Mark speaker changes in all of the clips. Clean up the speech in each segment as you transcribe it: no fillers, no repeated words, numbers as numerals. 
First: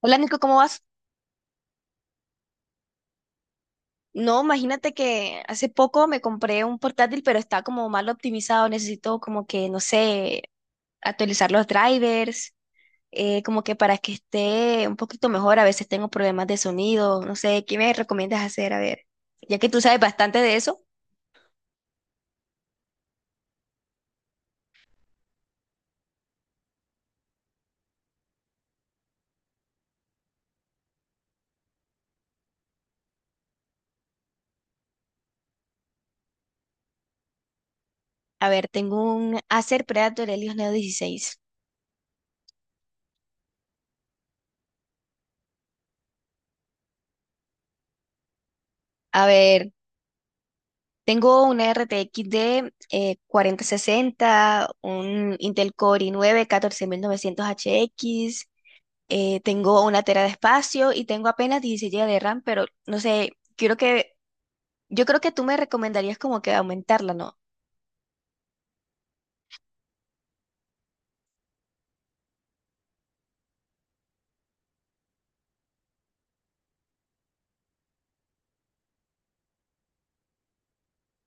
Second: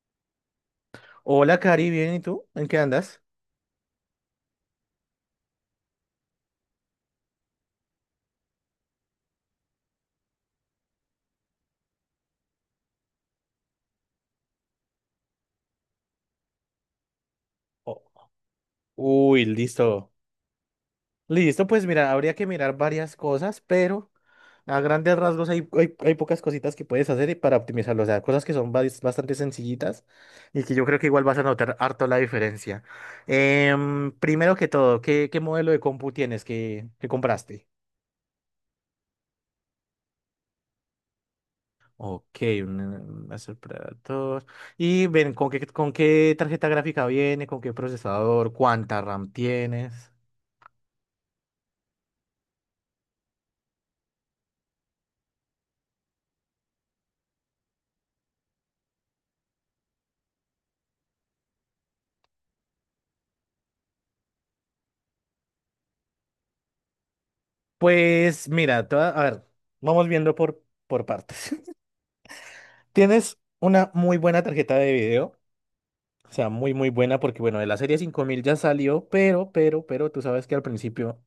Speaker 1: Hola Nico, ¿cómo vas?
Speaker 2: Hola, Cari, bien, ¿y tú? ¿En qué andas?
Speaker 1: No, imagínate que hace poco me compré un portátil, pero está como mal optimizado. Necesito como que, no sé, actualizar los drivers, como que para que esté un poquito mejor. A veces tengo problemas de sonido, no sé, ¿qué me
Speaker 2: Oh,
Speaker 1: recomiendas hacer? A ver,
Speaker 2: uy,
Speaker 1: ya que tú sabes
Speaker 2: listo.
Speaker 1: bastante de eso.
Speaker 2: Listo, pues mira, habría que mirar varias cosas, pero a grandes rasgos hay, pocas cositas que puedes hacer y para optimizarlo, o sea, cosas que son bastante sencillitas y que yo creo que igual vas a notar harto la diferencia. Primero que todo, ¿qué modelo de compu tienes que compraste?
Speaker 1: A ver, tengo un Acer Predator Helios Neo 16.
Speaker 2: Ok, un Acer Predator. Y ven, ¿con qué tarjeta gráfica viene? ¿Con qué procesador? ¿Cuánta
Speaker 1: A
Speaker 2: RAM
Speaker 1: ver,
Speaker 2: tienes?
Speaker 1: tengo una RTX de 4060, un Intel Core i9 14900HX. Tengo una tera de espacio y tengo apenas 16 GB de RAM, pero no sé, quiero que, yo creo que tú me recomendarías como que aumentarla, ¿no?
Speaker 2: Pues mira, te voy a ver, vamos viendo por partes. Tienes una muy buena tarjeta de video, o sea, muy, muy buena, porque bueno, de la serie 5000 ya salió, pero tú sabes que al principio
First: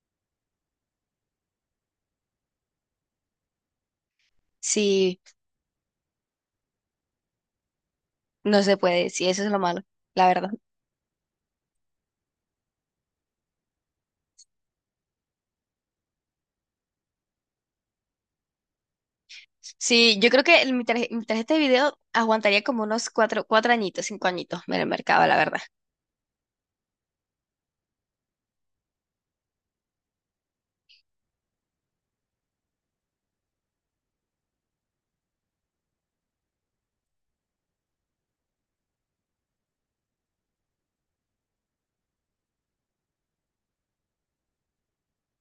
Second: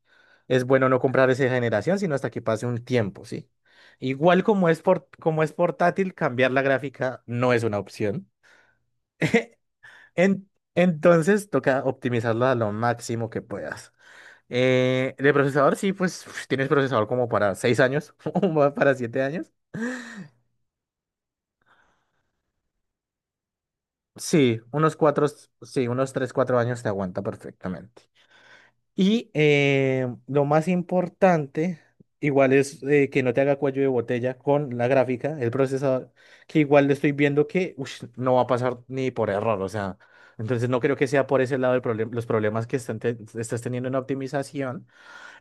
Speaker 2: es bueno no comprar esa generación, sino hasta que pase un tiempo, ¿sí? Igual como es,
Speaker 1: Sí,
Speaker 2: como es portátil, cambiar la gráfica no es una opción.
Speaker 1: no se puede, sí, eso es lo malo, la
Speaker 2: En-
Speaker 1: verdad.
Speaker 2: entonces toca optimizarla a lo máximo que puedas. De procesador, sí, pues tienes procesador como para 6 años o para 7 años.
Speaker 1: Sí, yo creo que mi tarjeta de video aguantaría como unos 4 añitos, cinco
Speaker 2: Sí,
Speaker 1: añitos en el
Speaker 2: unos cuatro,
Speaker 1: mercado, la verdad.
Speaker 2: sí, unos 3, 4 años te aguanta perfectamente. Y lo más importante, igual es que no te haga cuello de botella con la gráfica, el procesador, que igual le estoy viendo que ush, no va a pasar ni por error, o sea, entonces no creo que sea por ese lado el problema, los problemas que están estás teniendo en optimización.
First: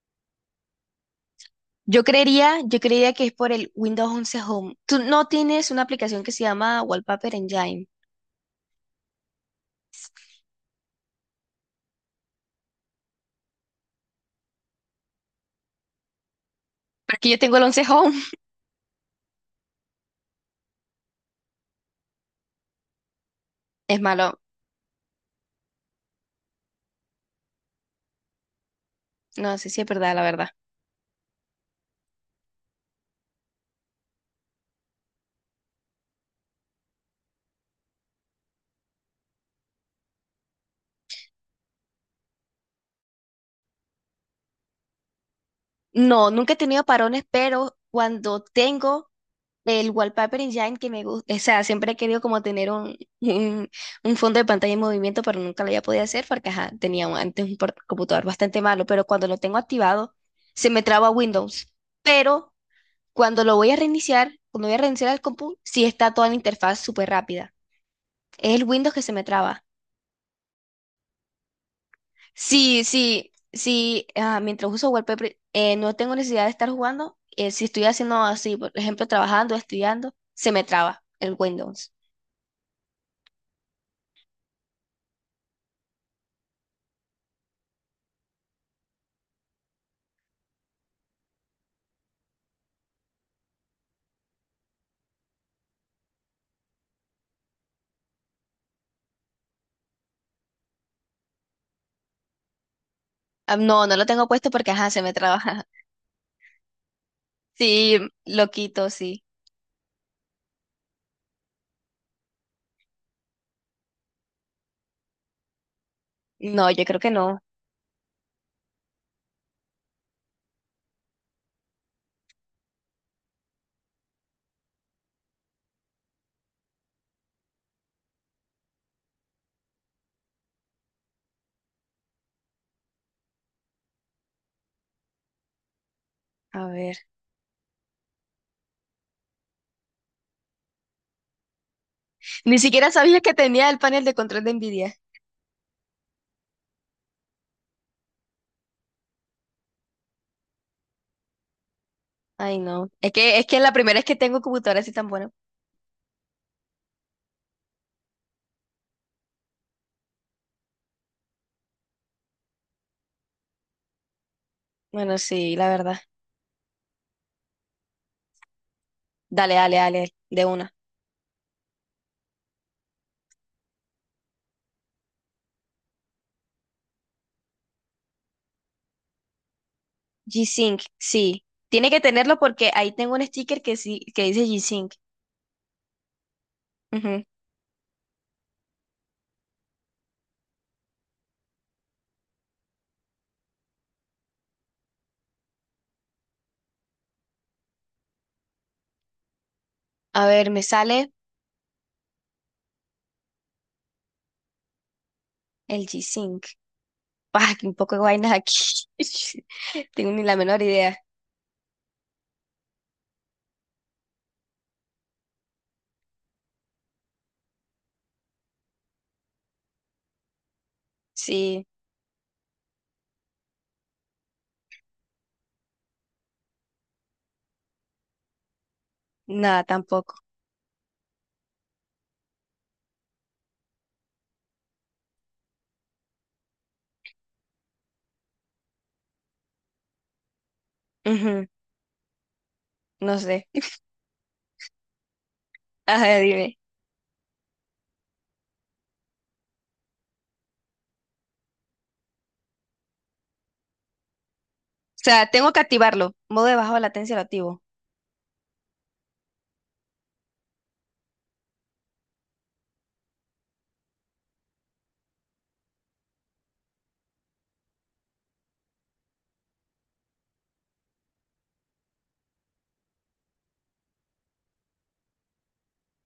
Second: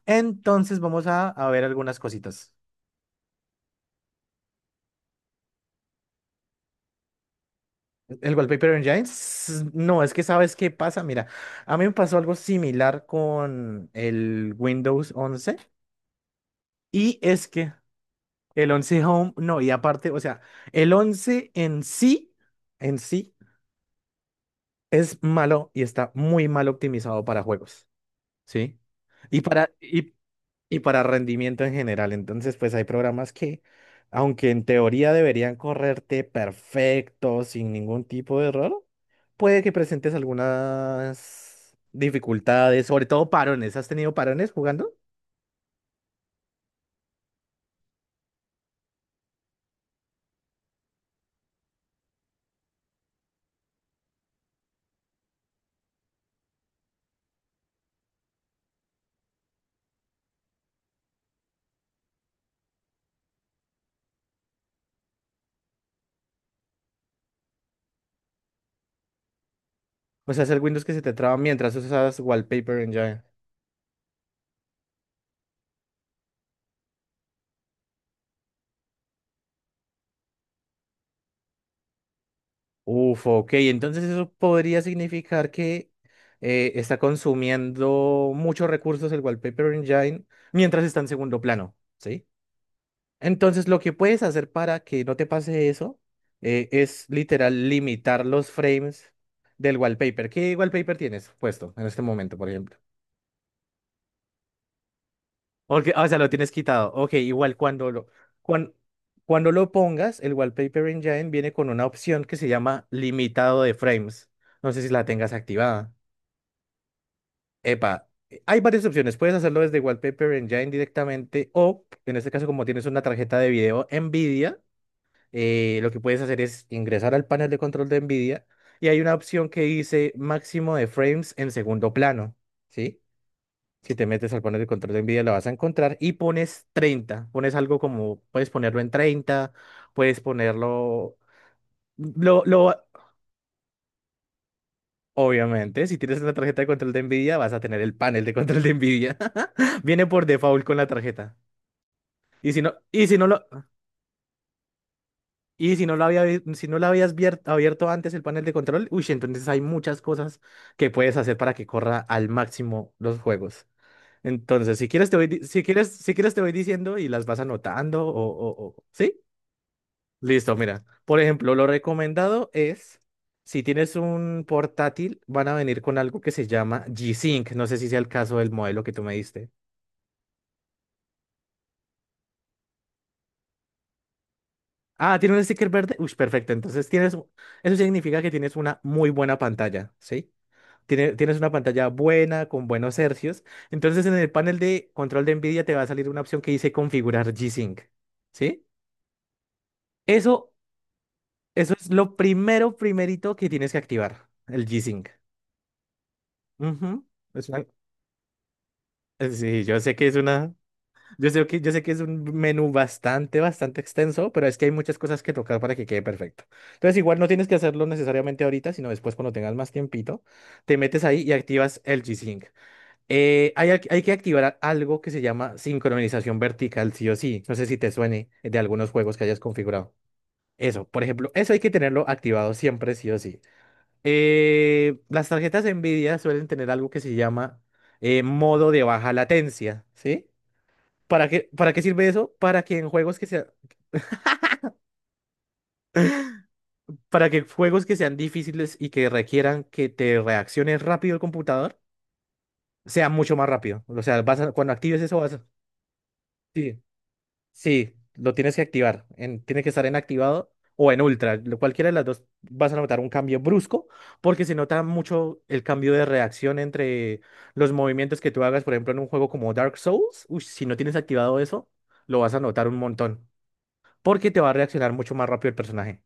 Speaker 2: Entonces vamos a ver algunas
Speaker 1: Yo
Speaker 2: cositas.
Speaker 1: creería, yo creería que es por el Windows 11 Home. Tú no tienes una aplicación que se llama Wallpaper Engine,
Speaker 2: El Wallpaper en no, es que sabes qué pasa. Mira, a mí me pasó algo similar con el Windows 11 y
Speaker 1: porque yo
Speaker 2: es
Speaker 1: tengo el
Speaker 2: que
Speaker 1: 11 Home.
Speaker 2: el 11 Home, no, y aparte, o sea, el 11 en sí,
Speaker 1: Es malo,
Speaker 2: es malo y está muy mal optimizado para juegos, ¿sí? Y
Speaker 1: no
Speaker 2: para,
Speaker 1: sé si es
Speaker 2: y
Speaker 1: verdad, la verdad.
Speaker 2: y para rendimiento en general. Entonces, pues hay programas que, aunque en teoría deberían correrte perfecto, sin ningún tipo de error, puede que presentes algunas dificultades, sobre todo parones. ¿Has tenido parones jugando?
Speaker 1: No, nunca he tenido parones, pero cuando tengo el wallpaper en Engine que me gusta, o sea, siempre he querido como tener un fondo de pantalla en movimiento, pero nunca lo había podido hacer porque ajá, tenía antes computador bastante malo, pero cuando lo tengo activado, se me traba Windows. Pero cuando voy a reiniciar el compu, sí está toda la interfaz súper rápida. Es el Windows que se me traba.
Speaker 2: O sea, es el Windows que se te traba mientras usas wallpaper
Speaker 1: Sí,
Speaker 2: en Java.
Speaker 1: sí, sí, mientras uso wallpaper, no tengo necesidad de estar jugando. Si estoy haciendo así, por ejemplo, trabajando, estudiando, se me traba el Windows.
Speaker 2: Uf, ok. Entonces eso podría significar que está consumiendo muchos recursos el Wallpaper Engine mientras está en segundo plano, ¿sí? Entonces, lo que puedes hacer para que no te pase eso es literal limitar los frames del wallpaper. ¿Qué wallpaper tienes puesto en este momento, por ejemplo?
Speaker 1: Ah, no, no lo tengo puesto porque, ajá, se me traba.
Speaker 2: Porque, ah, o sea, lo tienes quitado. Ok, igual
Speaker 1: Sí, lo
Speaker 2: cuan-
Speaker 1: quito, sí.
Speaker 2: cuando lo pongas, el Wallpaper Engine viene con una opción que se llama limitado de frames. No sé si la tengas activada.
Speaker 1: No, yo creo que no.
Speaker 2: Epa, hay varias opciones. Puedes hacerlo desde Wallpaper Engine directamente o, en este caso, como tienes una tarjeta de video NVIDIA, lo que puedes hacer es ingresar al panel de control de NVIDIA y hay una opción que dice máximo de frames en segundo plano, ¿sí? Si te metes al panel de control de NVIDIA lo vas a encontrar y pones
Speaker 1: A ver.
Speaker 2: 30, pones algo como, puedes ponerlo en 30, puedes ponerlo, lo,
Speaker 1: Ni
Speaker 2: lo,
Speaker 1: siquiera sabía que tenía el panel de control de Nvidia.
Speaker 2: obviamente, si tienes una tarjeta de control de NVIDIA vas a tener el panel de control de NVIDIA, viene por default con la tarjeta. Y
Speaker 1: Ay,
Speaker 2: si no,
Speaker 1: no.
Speaker 2: y
Speaker 1: Es
Speaker 2: si no
Speaker 1: que
Speaker 2: lo,
Speaker 1: es que la primera es que tengo computadora así tan buena.
Speaker 2: Si no lo habías abierto antes el panel de control, uy, entonces hay muchas cosas que puedes hacer para que corra al máximo los juegos. Entonces, si quieres te
Speaker 1: Bueno,
Speaker 2: voy, di-
Speaker 1: sí,
Speaker 2: si
Speaker 1: la
Speaker 2: quieres,
Speaker 1: verdad.
Speaker 2: si quieres te voy diciendo y las vas anotando, ¿sí?
Speaker 1: Dale, dale, dale, de
Speaker 2: Listo,
Speaker 1: una.
Speaker 2: mira. Por ejemplo, lo recomendado es, si tienes un portátil, van a venir con algo que se llama G-Sync. No sé si sea el caso del modelo que tú me diste.
Speaker 1: G-Sync, sí. Tiene que tenerlo porque ahí tengo un sticker que sí, que dice G-Sync.
Speaker 2: Ah, tiene un sticker verde. Uy, perfecto. Entonces
Speaker 1: Ujú.
Speaker 2: eso significa que tienes una muy buena pantalla, ¿sí? Tienes una pantalla buena, con buenos hercios. Entonces, en el panel de control de NVIDIA te va a salir una opción que dice configurar G-Sync, ¿sí?
Speaker 1: A ver,
Speaker 2: Eso,
Speaker 1: me sale
Speaker 2: eso es lo primero, primerito que tienes que activar, el G-Sync.
Speaker 1: el G-Sync.
Speaker 2: Ujú. Es
Speaker 1: Bah,
Speaker 2: una-
Speaker 1: que un poco de vainas aquí.
Speaker 2: Sí,
Speaker 1: Tengo ni la menor idea.
Speaker 2: yo sé que es un menú bastante, bastante extenso, pero es que hay muchas cosas que tocar para que quede perfecto. Entonces, igual no tienes que hacerlo necesariamente ahorita, sino después cuando tengas más tiempito, te metes ahí y
Speaker 1: Sí,
Speaker 2: activas el G-Sync. Hay que activar algo que se llama sincronización vertical, sí o sí. No sé si te suene de algunos juegos que hayas
Speaker 1: nada,
Speaker 2: configurado.
Speaker 1: tampoco.
Speaker 2: Eso, por ejemplo, eso hay que tenerlo activado siempre, sí o sí. Las tarjetas Nvidia suelen tener algo que se llama modo de baja latencia, ¿sí? ¿Para
Speaker 1: Ujú,
Speaker 2: qué, para qué sirve eso?
Speaker 1: no sé. A ver, dime.
Speaker 2: Para que juegos que sean difíciles y que requieran que te reacciones rápido el computador, sea mucho más rápido. O sea, cuando actives
Speaker 1: O
Speaker 2: eso
Speaker 1: sea,
Speaker 2: vas a.
Speaker 1: tengo que activarlo. Modo de baja
Speaker 2: Sí,
Speaker 1: latencia lo activo.
Speaker 2: sí, lo tienes que activar. Tiene que estar en activado o en ultra. Cualquiera de las dos vas a notar un cambio brusco porque se nota mucho el cambio de reacción entre los movimientos que tú hagas, por ejemplo, en un juego como Dark Souls. Uy, si no tienes activado eso, lo vas a notar un montón porque te va a reaccionar mucho más rápido el personaje.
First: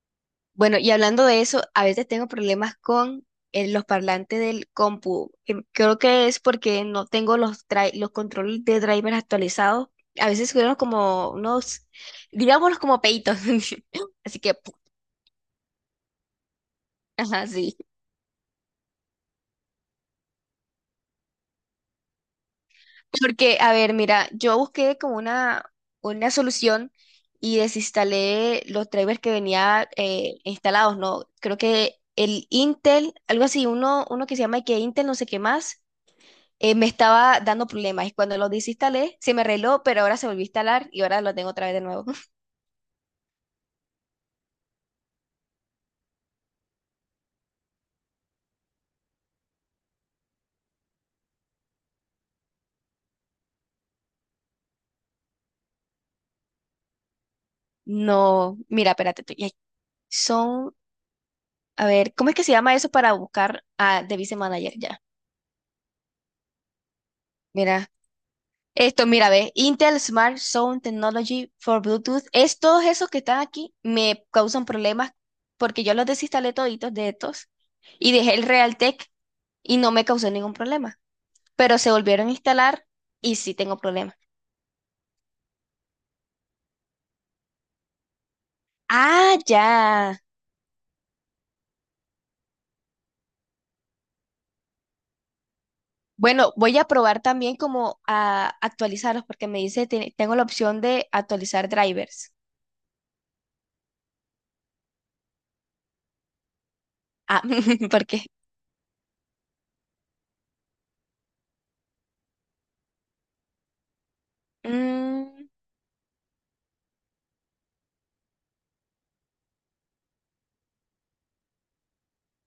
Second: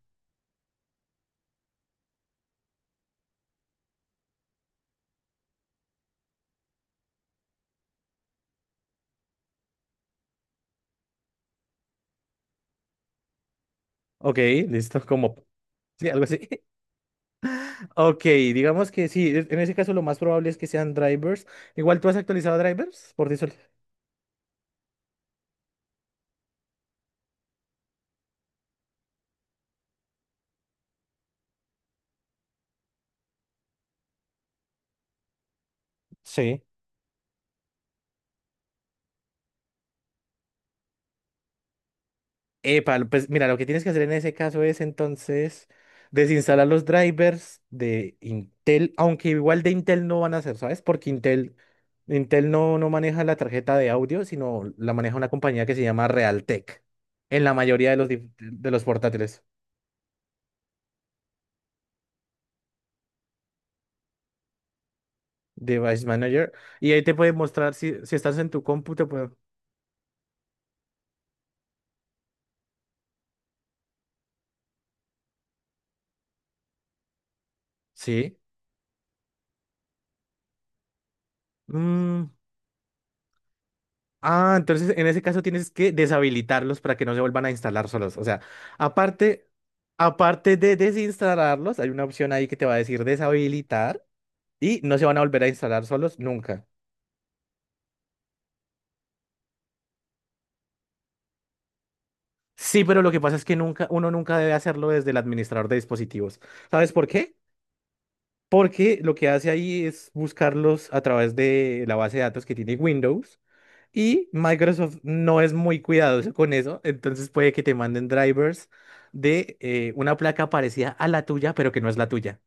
Speaker 1: Bueno, y hablando de eso, a veces tengo problemas con los parlantes del compu. Creo que es porque no tengo los controles de drivers actualizados. A veces subieron como unos, digámoslos como peitos.
Speaker 2: Ok,
Speaker 1: Así que,
Speaker 2: listo, como. Sí, algo así.
Speaker 1: ajá, sí.
Speaker 2: Ok, digamos que sí, en ese caso lo más probable es que sean drivers. Igual tú has actualizado drivers, por decirlo.
Speaker 1: Porque, a ver, mira, yo busqué como una solución y desinstalé los drivers que venía instalados, ¿no? Creo que el Intel, algo así, uno que se llama que Intel no sé qué más,
Speaker 2: Sí.
Speaker 1: me estaba dando problemas. Y cuando lo desinstalé, se me arregló, pero ahora se volvió a instalar y ahora lo tengo otra vez de nuevo.
Speaker 2: Epa, pues mira, lo que tienes que hacer en ese caso es entonces desinstalar los drivers de Intel, aunque igual de Intel no van a ser, ¿sabes? Porque Intel no maneja la tarjeta de audio, sino la maneja una compañía que se llama Realtek, en la mayoría de
Speaker 1: No,
Speaker 2: los
Speaker 1: mira, espérate,
Speaker 2: portátiles.
Speaker 1: ay, son, a ver, ¿cómo es que se llama eso para buscar a Device Manager ya?
Speaker 2: Device Manager. Y ahí te puede mostrar
Speaker 1: Mira,
Speaker 2: si, estás en tu compu, te
Speaker 1: esto, mira,
Speaker 2: puede.
Speaker 1: ve, Intel Smart Sound Technology for Bluetooth, es todos esos que están aquí, me causan problemas porque yo los desinstalé toditos de estos y dejé
Speaker 2: Sí.
Speaker 1: el Realtek y no me causó ningún problema, pero se
Speaker 2: Mm.
Speaker 1: volvieron a instalar y sí tengo problemas.
Speaker 2: Ah, entonces en ese caso tienes que deshabilitarlos para que no se vuelvan a instalar solos. O sea,
Speaker 1: Ah,
Speaker 2: aparte,
Speaker 1: ya.
Speaker 2: aparte de desinstalarlos, hay una opción ahí que te va a decir deshabilitar y no se van a volver a instalar solos
Speaker 1: Bueno,
Speaker 2: nunca.
Speaker 1: voy a probar también como a actualizarlos porque me dice, tengo la opción de actualizar drivers.
Speaker 2: Sí, pero lo que pasa es que nunca, uno nunca debe hacerlo desde el administrador de dispositivos. ¿Sabes por qué?
Speaker 1: Ah, ¿por qué?
Speaker 2: Porque lo que hace ahí es buscarlos a través de la base de datos que tiene Windows. Y Microsoft no
Speaker 1: Mm,
Speaker 2: es muy cuidadoso con eso, entonces puede que te manden drivers de una placa parecida a la tuya, pero que no es la tuya.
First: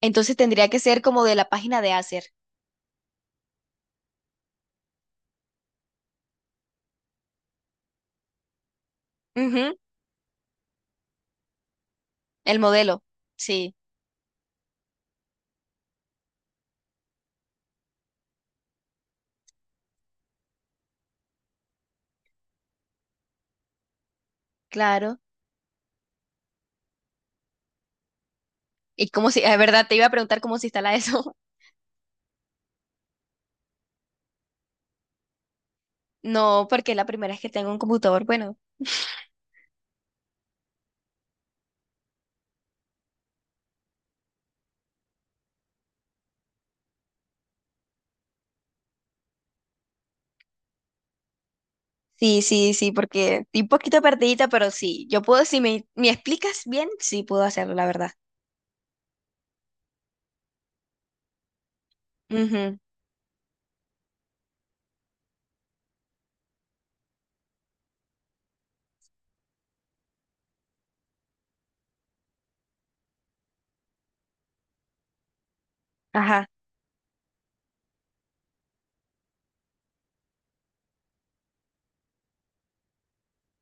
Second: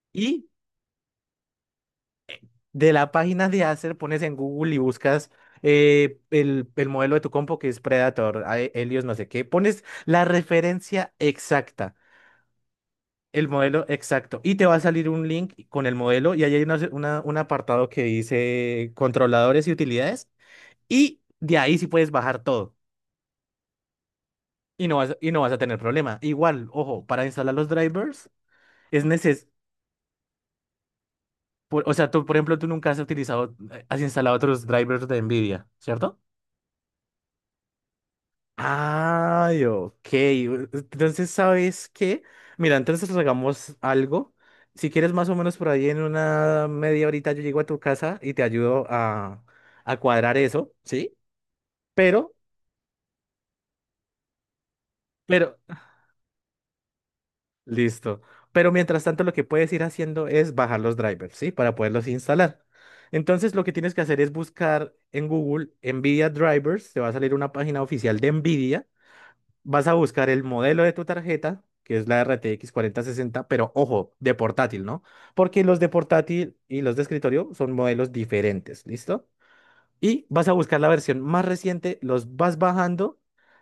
Speaker 1: entonces
Speaker 2: Y
Speaker 1: tendría que ser como de la página de Acer.
Speaker 2: de la página de Acer pones en Google y buscas el modelo de tu compo que es Predator, Helios, no sé qué.
Speaker 1: Ujú,
Speaker 2: Pones la referencia exacta,
Speaker 1: el modelo,
Speaker 2: el
Speaker 1: sí.
Speaker 2: modelo exacto, y te va a salir un link con el modelo y ahí hay un apartado que dice controladores y utilidades. Y de ahí sí puedes bajar todo. y no vas,
Speaker 1: Claro.
Speaker 2: y no vas a tener problema. Igual, ojo, para instalar los drivers es
Speaker 1: Y como si,
Speaker 2: necesario,
Speaker 1: es verdad, te iba a preguntar cómo se instala eso.
Speaker 2: o sea, tú, por ejemplo, tú nunca has instalado otros drivers de NVIDIA, ¿cierto?
Speaker 1: No, porque la primera vez que tengo un computador, bueno.
Speaker 2: Ay, ok. Entonces, ¿sabes qué? Mira, entonces hagamos algo. Si quieres, más o menos por ahí en una media horita yo llego a tu casa y te ayudo a cuadrar eso, ¿sí? Pero,
Speaker 1: Sí, sí, sí, porque estoy un poquito perdidita, pero sí, yo puedo,
Speaker 2: pero,
Speaker 1: si me explicas bien, sí puedo hacerlo, la verdad.
Speaker 2: Listo. Pero mientras tanto, lo que puedes ir haciendo es bajar los drivers, ¿sí? Para poderlos instalar.
Speaker 1: Ujú,
Speaker 2: Entonces, lo que tienes que hacer es buscar en Google NVIDIA Drivers. Te va a salir una página oficial de NVIDIA. Vas a buscar el modelo de tu tarjeta, que es la RTX 60, pero ojo, de portátil, ¿no? Porque los de
Speaker 1: ajá,
Speaker 2: portátil y los de escritorio son modelos diferentes, ¿listo? Y vas a buscar la versión más reciente, los vas bajando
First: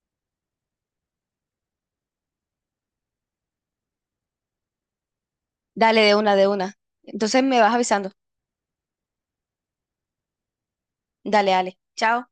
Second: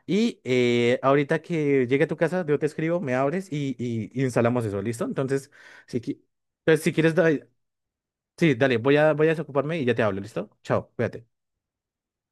Speaker 2: y ahorita que llegue a tu casa, yo te escribo, me abres y instalamos eso, ¿listo? Entonces, si,
Speaker 1: dale de
Speaker 2: qui-
Speaker 1: una, de una.
Speaker 2: entonces, si quieres, da-
Speaker 1: Entonces me vas avisando.
Speaker 2: sí, dale, voy a desocuparme y ya te hablo, ¿listo? Chao, cuídate.
Speaker 1: Dale, dale. Chao.